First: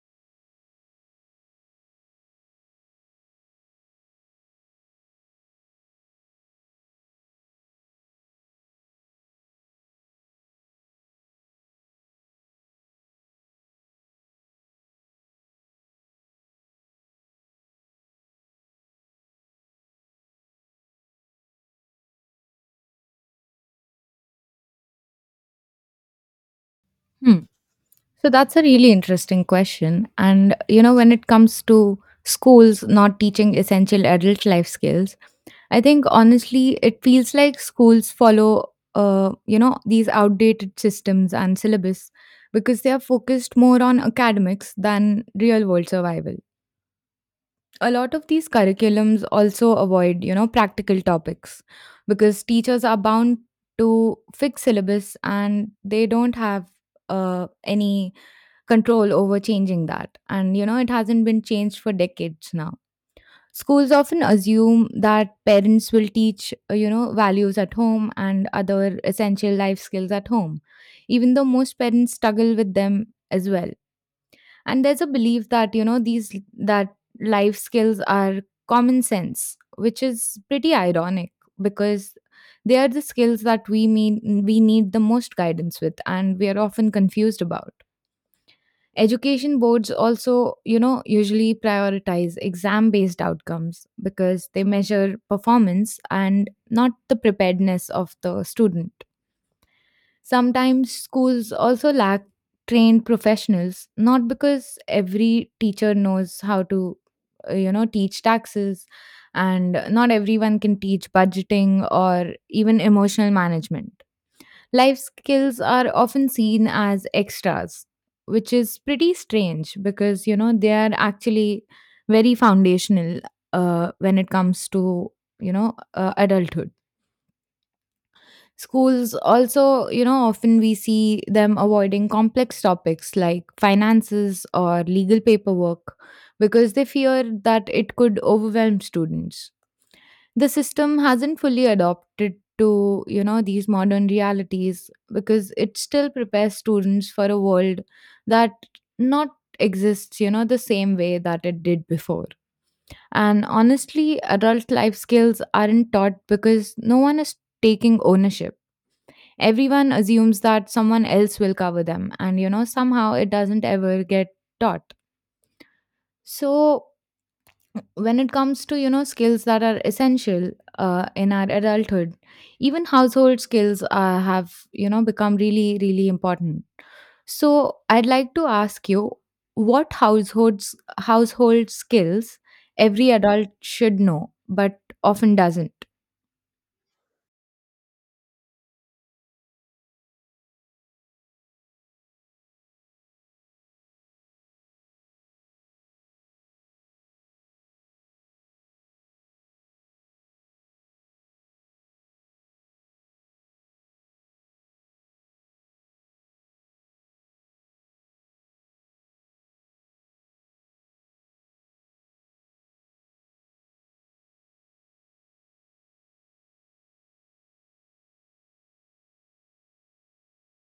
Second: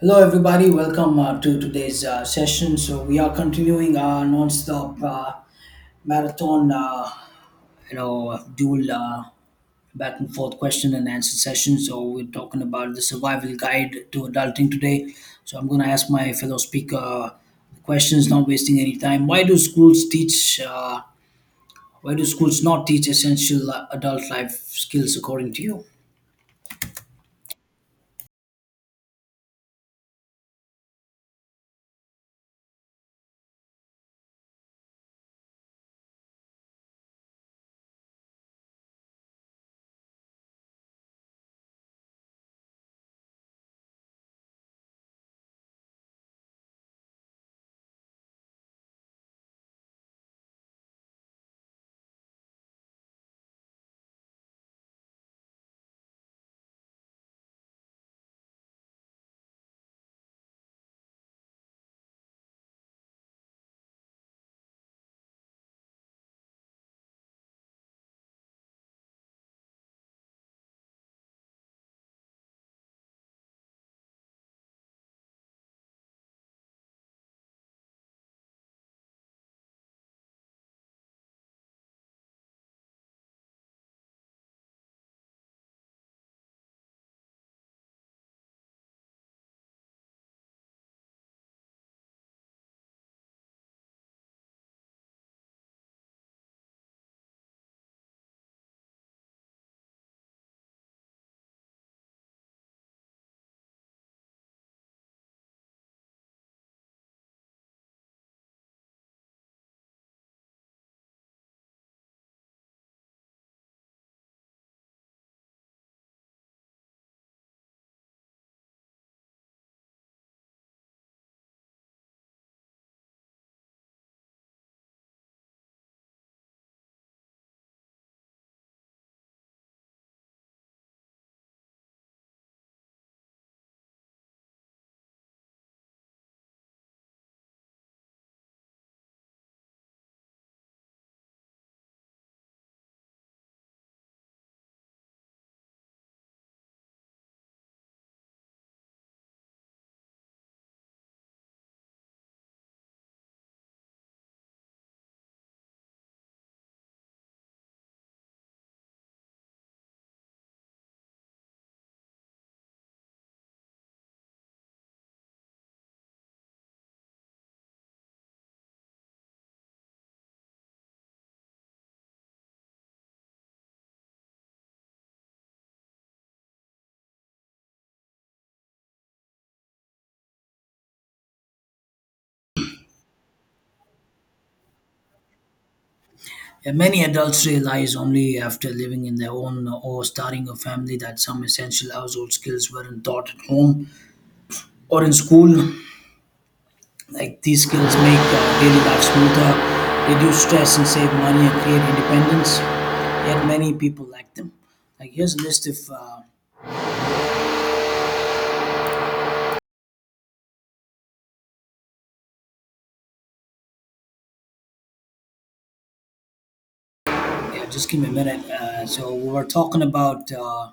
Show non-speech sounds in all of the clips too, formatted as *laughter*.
Hello, everybody. Welcome to today's session. So we are continuing our non-stop marathon, dual, back and forth question and answer session. So we're talking about the survival guide to adulting today. So I'm going to ask my fellow speaker questions, not wasting any time. Why do schools not teach essential adult life skills, according to you? Hmm. So that's a really interesting question. When it comes to schools not teaching essential adult life skills, I think honestly, it feels like schools follow, these outdated systems and syllabus because they are focused more on academics than real world survival. A lot of these curriculums also avoid, practical topics because teachers are bound to fix syllabus and they don't have any control over changing that. It hasn't been changed for decades now. Schools often assume that parents will teach, values at home and other essential life skills at home, even though most parents struggle with them as well. And there's a belief that, you know, these that life skills are common sense, which is pretty ironic because they are the skills that we need the most guidance with and we are often confused about. Education boards also, usually prioritize exam based outcomes because they measure performance and not the preparedness of the student. Sometimes schools also lack trained professionals, not because every teacher knows how to, teach taxes, and not everyone can teach budgeting or even emotional management. Life skills are often seen as extras, which is pretty strange because, they are actually very foundational when it comes to, adulthood. Schools also, often we see them avoiding complex topics like finances or legal paperwork because they fear that it could overwhelm students. The system hasn't fully adopted to these modern realities because it still prepares students for a world that not exists the same way that it did before. And honestly adult life skills aren't taught because no one is taking ownership. Everyone assumes that someone else will cover them and somehow it doesn't ever get taught. So when it comes to skills that are essential in our adulthood, even household skills have become really important. So I'd like to ask you, what households, household skills every adult should know but often doesn't. Yeah, many adults realize only after living in their own or starting a family that some essential household skills weren't taught at home or in school. Like, these skills make daily life smoother, reduce stress, and save money and create independence. Yet many people lack them. Like here's a list of Yeah, just give me a minute. So we were talking about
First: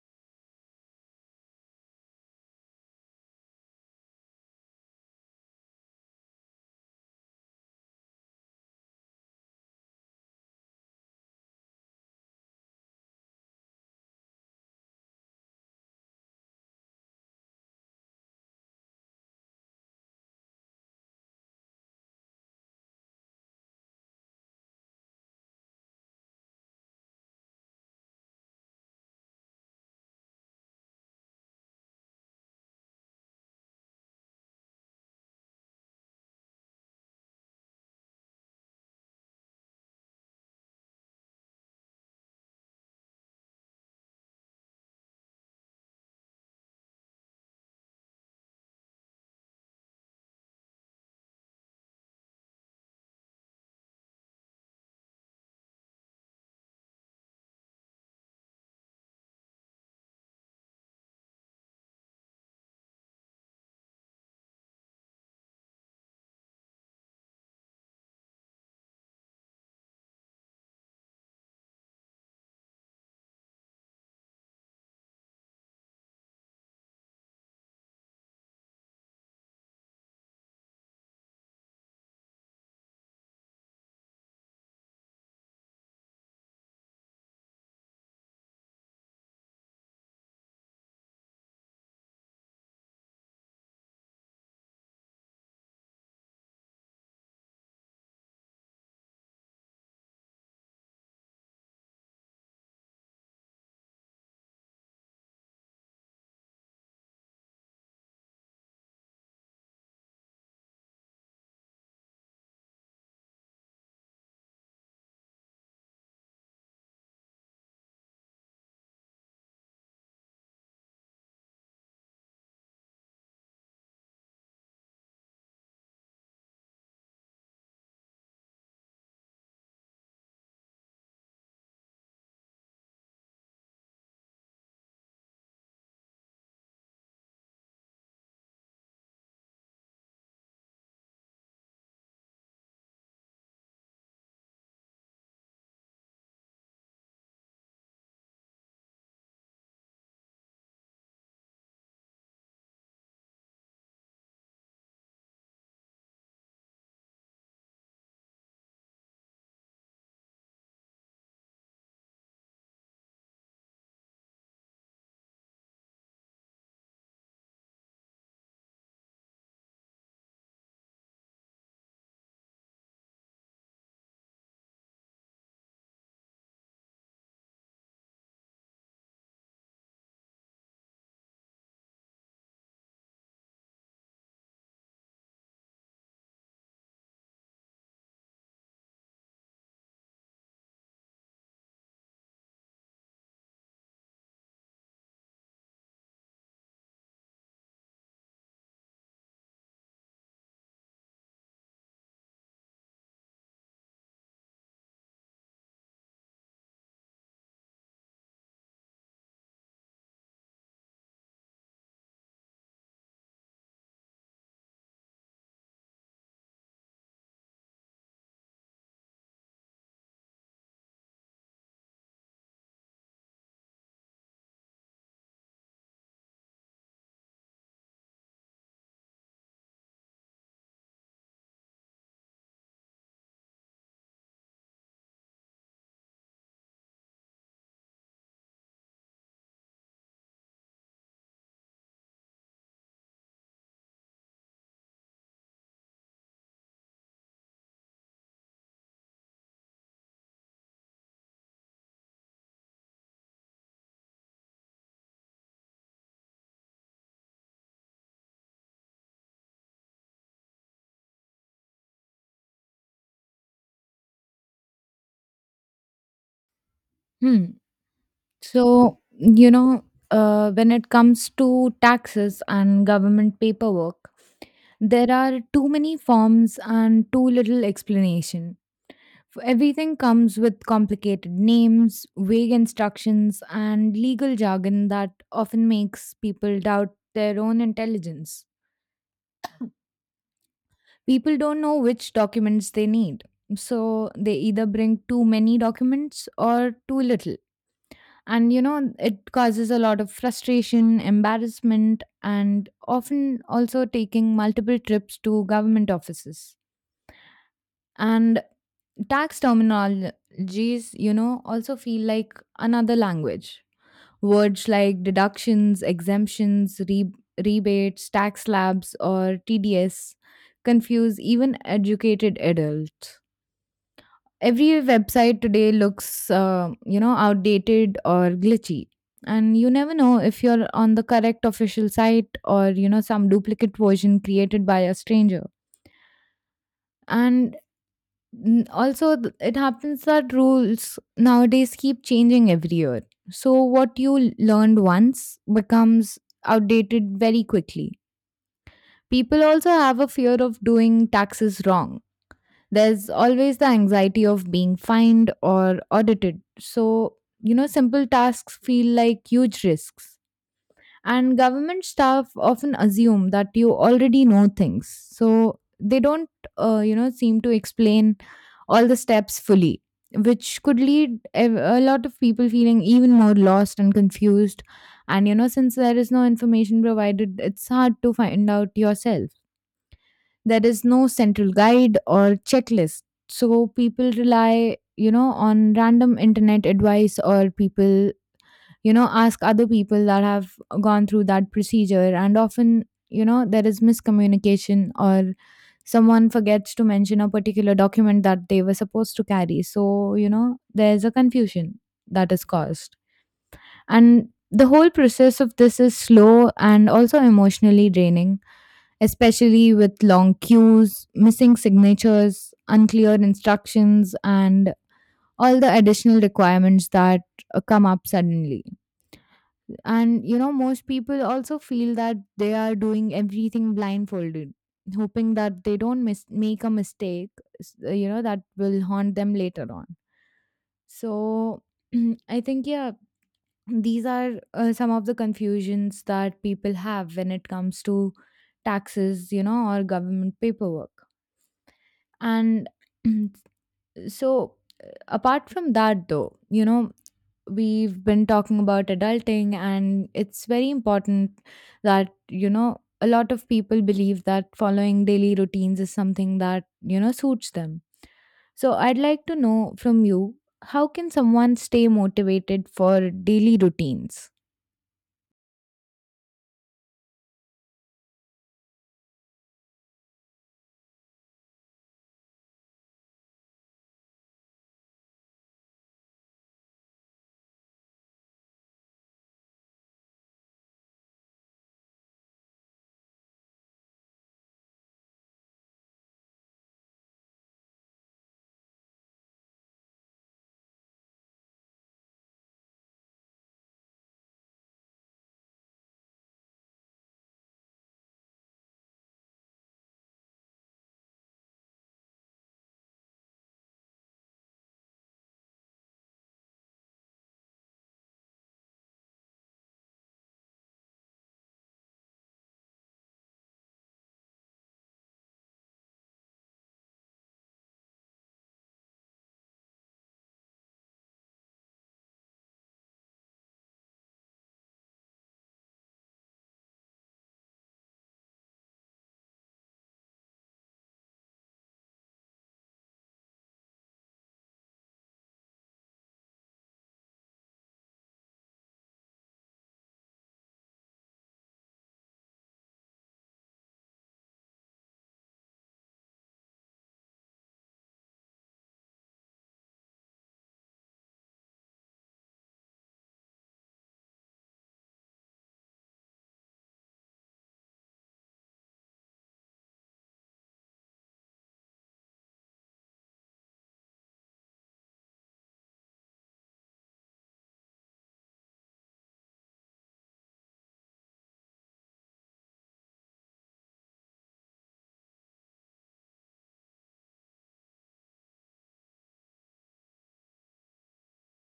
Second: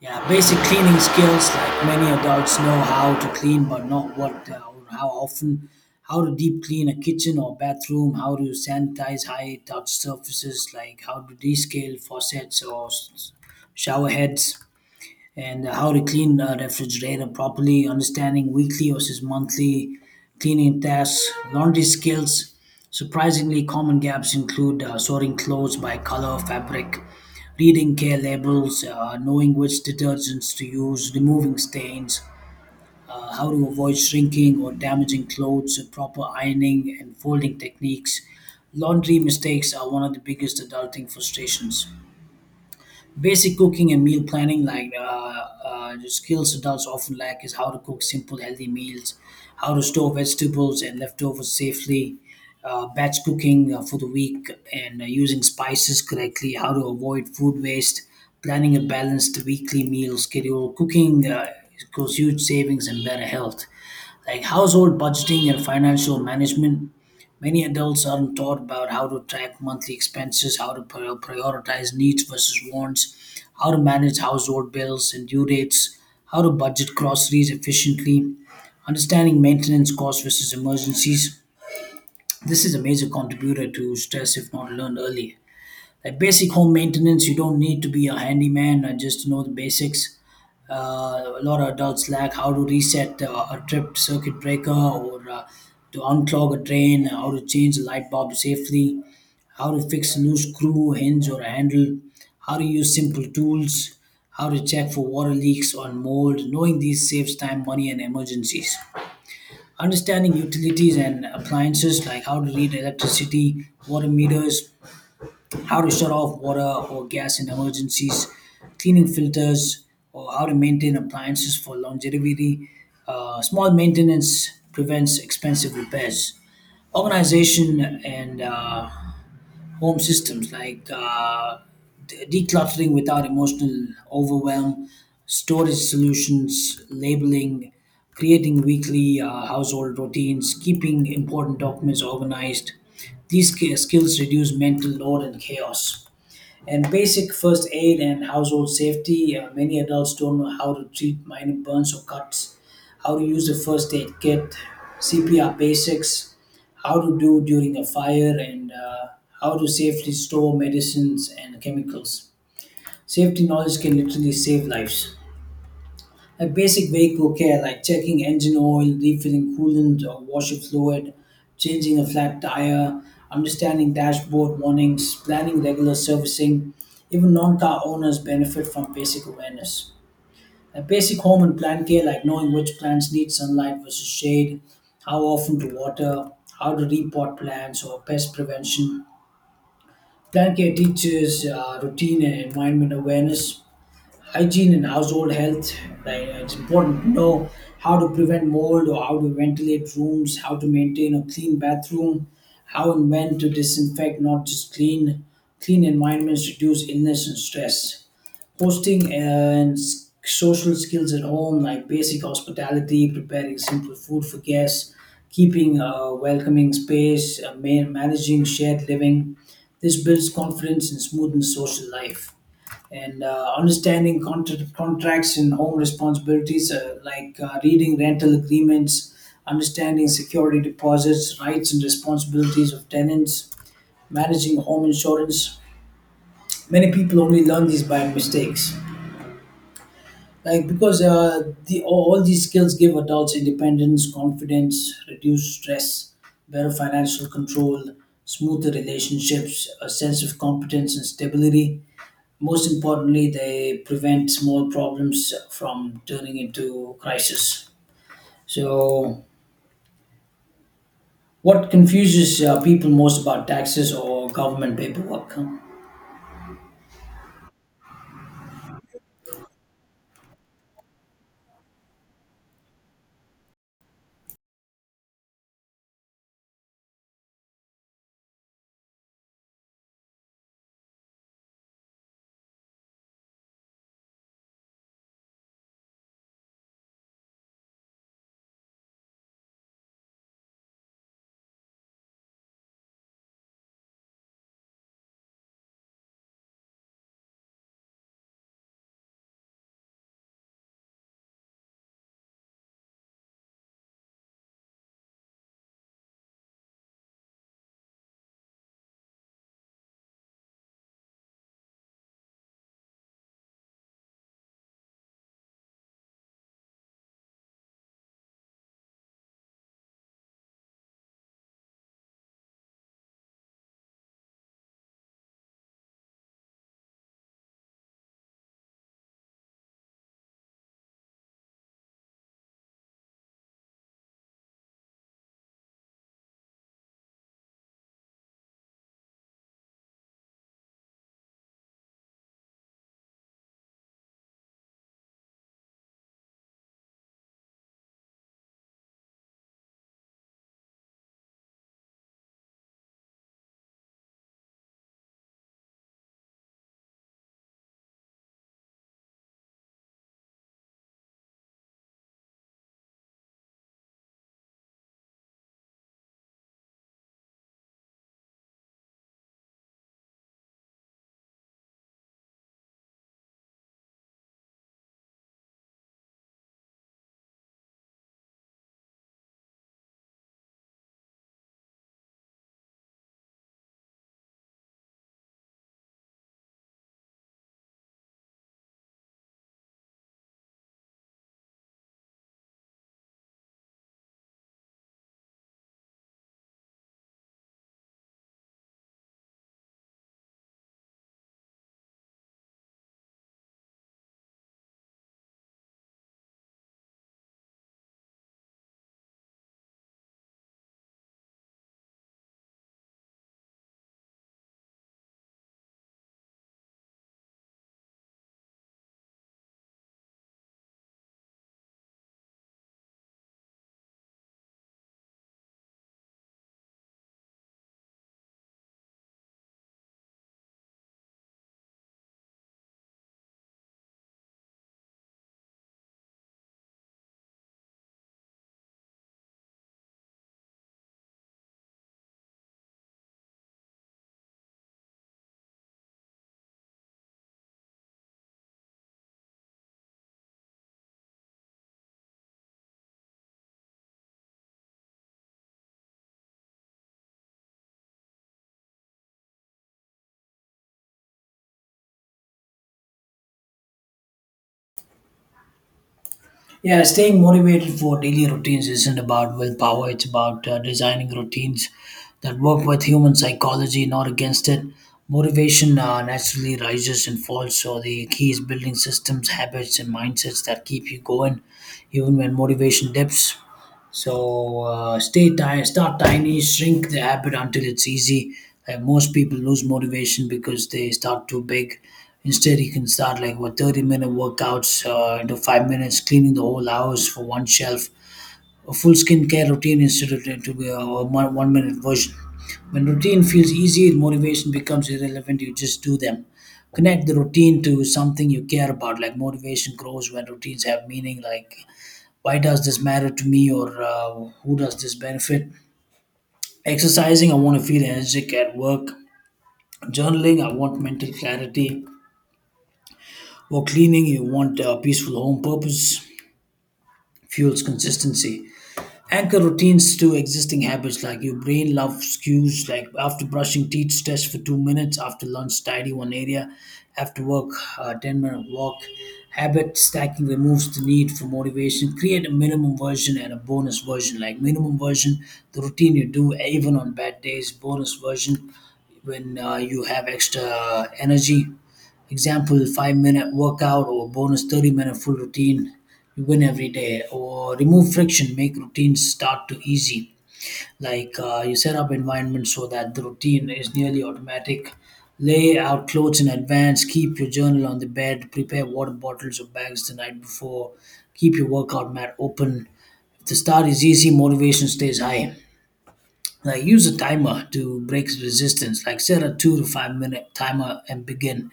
yeah, Basic cleaning skills. Like, many adults know how to clean, but not what or how often. How to deep clean a kitchen or bathroom. How to sanitize high touch surfaces. Like, how to descale faucets or shower heads, and how to clean a refrigerator properly, understanding weekly versus monthly cleaning tasks. Laundry skills. Surprisingly, common gaps include sorting clothes by color, fabric, reading care labels, knowing which detergents to use, removing stains, how to avoid shrinking or damaging clothes, proper ironing and folding techniques. Laundry mistakes are one of the biggest adulting frustrations. Basic cooking and meal planning. Like, the skills adults often lack is how to cook simple, healthy meals, how to store vegetables and leftovers safely, batch cooking for the week, and using spices correctly, how to avoid food waste, planning a balanced weekly meal schedule. Cooking equals huge savings and better health. Like household budgeting and financial management. Many adults aren't taught about how to track monthly expenses, how to prioritize needs versus wants, how to manage household bills and due dates, how to budget groceries efficiently, understanding maintenance costs versus emergencies. This is a major contributor to stress if not learned early. Like basic home maintenance, you don't need to be a handyman, just to know the basics. A lot of adults lack how to reset a tripped circuit breaker, or to unclog a drain, how to change a light bulb safely, how to fix a loose screw, hinge, or handle, how to use simple tools, how to check for water leaks or mold. Knowing these saves time, money, and emergencies. Understanding utilities and appliances, like how to read electricity, water meters, how to shut off water or gas in emergencies, cleaning filters, or how to maintain appliances for longevity. Small maintenance prevents expensive repairs. Organization and home systems, like decluttering without emotional overwhelm, storage solutions, labeling, creating weekly household routines, keeping important documents organized. These skills reduce mental load and chaos. And basic first aid and household safety. Many adults don't know how to treat minor burns or cuts, how to use the first aid kit, CPR basics, how to do during a fire, and how to safely store medicines and chemicals. Safety knowledge can literally save lives. Like basic vehicle care, like checking engine oil, refilling coolant or washer fluid, changing a flat tire, understanding dashboard warnings, planning regular servicing. Even non car owners benefit from basic awareness. Like basic home and plant care, like knowing which plants need sunlight versus shade, how often to water, how to repot plants, or pest prevention. Plant care teaches routine and environment awareness. Hygiene and household health. Like, it's important to know how to prevent mold or how to ventilate rooms, how to maintain a clean bathroom, how and when to disinfect, not just clean. Clean environments reduce illness and stress. Hosting and social skills at home, like basic hospitality, preparing simple food for guests, keeping a welcoming space, managing shared living. This builds confidence and smoothens social life. And understanding contracts and home responsibilities, like reading rental agreements, understanding security deposits, rights and responsibilities of tenants, managing home insurance. Many people only learn these by mistakes. Like because uh, the all all these skills give adults independence, confidence, reduce stress, better financial control, smoother relationships, a sense of competence and stability. Most importantly, they prevent small problems from turning into crisis. So, what confuses people most about taxes or government paperwork? Hmm. So, you know when it comes to taxes and government paperwork, there are too many forms and too little explanation. Everything comes with complicated names, vague instructions, and legal jargon that often makes people doubt their own intelligence. People don't know which documents they need, so they either bring too many documents or too little. And you know, it causes a lot of frustration, embarrassment, and often also taking multiple trips to government offices. And tax terminologies you know also feel like another language. Words like deductions, exemptions, rebates, tax slabs, or TDS confuse even educated adults. Every website today looks outdated or glitchy, and you never know if you're on the correct official site or you know some duplicate version created by a stranger. And, it happens that rules nowadays keep changing every year, so what you learned once becomes outdated very quickly. People also have a fear of doing taxes wrong. There's always the anxiety of being fined or audited, so you know simple tasks feel like huge risks. And government staff often assume that you already know things, so they don't seem to explain all the steps fully, which could lead a lot of people feeling even more lost and confused. And you know, since there is no information provided, it's hard to find out yourself. There is no central guide or checklist, so people rely you know on random internet advice, or people you know ask other people that have gone through that procedure, and often you know there is miscommunication, or someone forgets to mention a particular document that they were supposed to carry, so you know there's a confusion that is caused. And the whole process of this is slow and also emotionally draining, especially with long queues, missing signatures, unclear instructions, and all the additional requirements that come up suddenly. And you know, most people also feel that they are doing everything blindfolded, hoping that they don't make a mistake, that will haunt them later on. So *clears throat* I think, yeah, these are some of the confusions that people have when it comes to taxes, you know, or government paperwork. And *clears throat* so, apart from that, though, you know, we've been talking about adulting, and it's very important that you know a lot of people believe that following daily routines is something that you know suits them. So I'd like to know from you, how can someone stay motivated for daily routines? Yeah, staying motivated for daily routines isn't about willpower, it's about designing routines that work with human psychology, not against it. Motivation naturally rises and falls, so the key is building systems, habits, and mindsets that keep you going even when motivation dips. So start tiny, shrink the habit until it's easy. Like, most people lose motivation because they start too big. Instead, you can start like what, 30-minute workouts into 5 minutes, cleaning the whole house for one shelf. A full skincare routine instead of to be a one minute version. When routine feels easy, motivation becomes irrelevant. You just do them. Connect the routine to something you care about. Like, motivation grows when routines have meaning. Like, why does this matter to me, or who does this benefit? Exercising, I want to feel energetic at work. Journaling, I want mental clarity. For cleaning, you want a peaceful home. Purpose fuels consistency. Anchor routines to existing habits, like your brain loves cues. Like, after brushing teeth, stretch for 2 minutes. After lunch, tidy one area. After work, 10-minute walk. Habit stacking removes the need for motivation. Create a minimum version and a bonus version. Like, minimum version, the routine you do even on bad days. Bonus version, when you have extra energy. Example, 5 minute workout, or bonus 30-minute full routine. You win every day. Or remove friction, make routines start to easy. Like, you set up environment so that the routine is nearly automatic. Lay out clothes in advance, keep your journal on the bed, prepare water bottles or bags the night before, keep your workout mat open. If the start is easy, motivation stays high. Like, use a timer to break resistance. Like, set a 2 to 5 minute timer and begin.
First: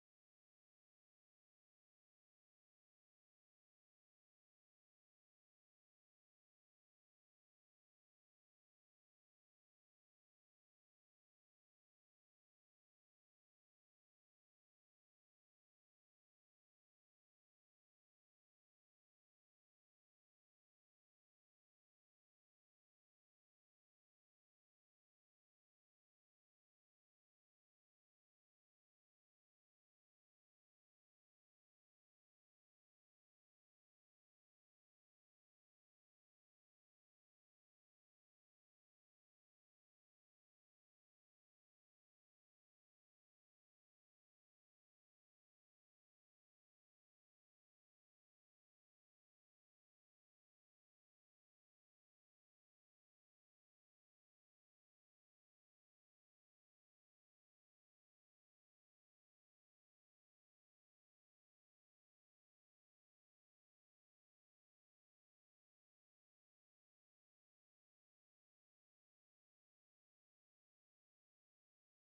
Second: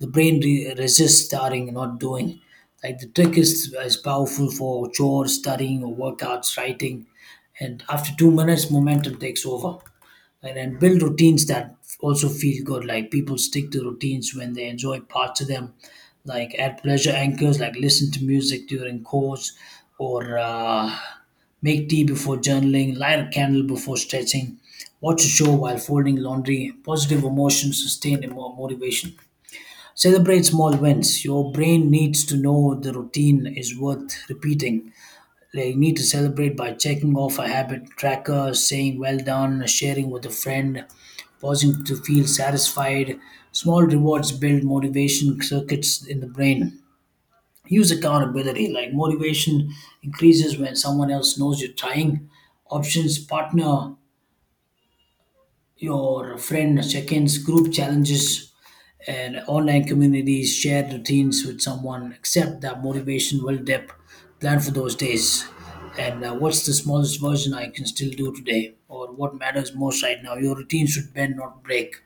The brain resists starting, and not doing. Like, the trick is powerful for chores, studying, or workouts, writing. And after 2 minutes, momentum takes over. And then build routines that also feel good. Like, people stick to routines when they enjoy parts of them. Like, add pleasure anchors, like listen to music during chores, or make tea before journaling, light a candle before stretching, watch a show while folding laundry. Positive emotions sustain motivation. Celebrate small wins. Your brain needs to know the routine is worth repeating. They need to celebrate by checking off a habit tracker, saying well done, sharing with a friend, pausing to feel satisfied. Small rewards build motivation circuits in the brain. Use accountability, like motivation increases when someone else knows you're trying. Options, partner, your friend, check ins, group challenges, and online communities, shared routines with someone. Accept that motivation will dip. Plan for those days. And what's the smallest version I can still do today? Or what matters most right now? Your routine should bend, not break.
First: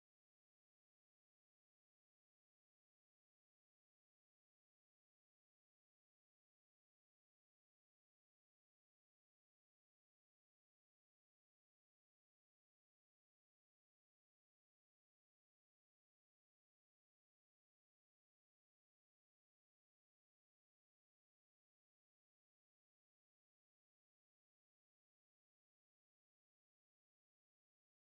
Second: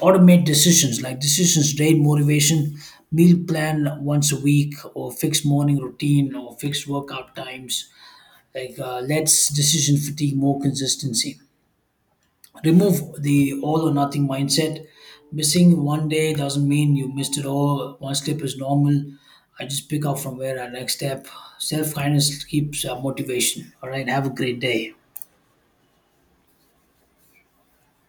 Automate decisions, like decisions rate motivation, meal plan once a week, or fixed morning routine, or fixed workout times. Like, us decision fatigue more consistency. Remove the all or nothing mindset. Missing one day doesn't mean you missed it all. One slip is normal. I just pick up from where I next step. Self kindness keeps motivation. All right. Have a great day.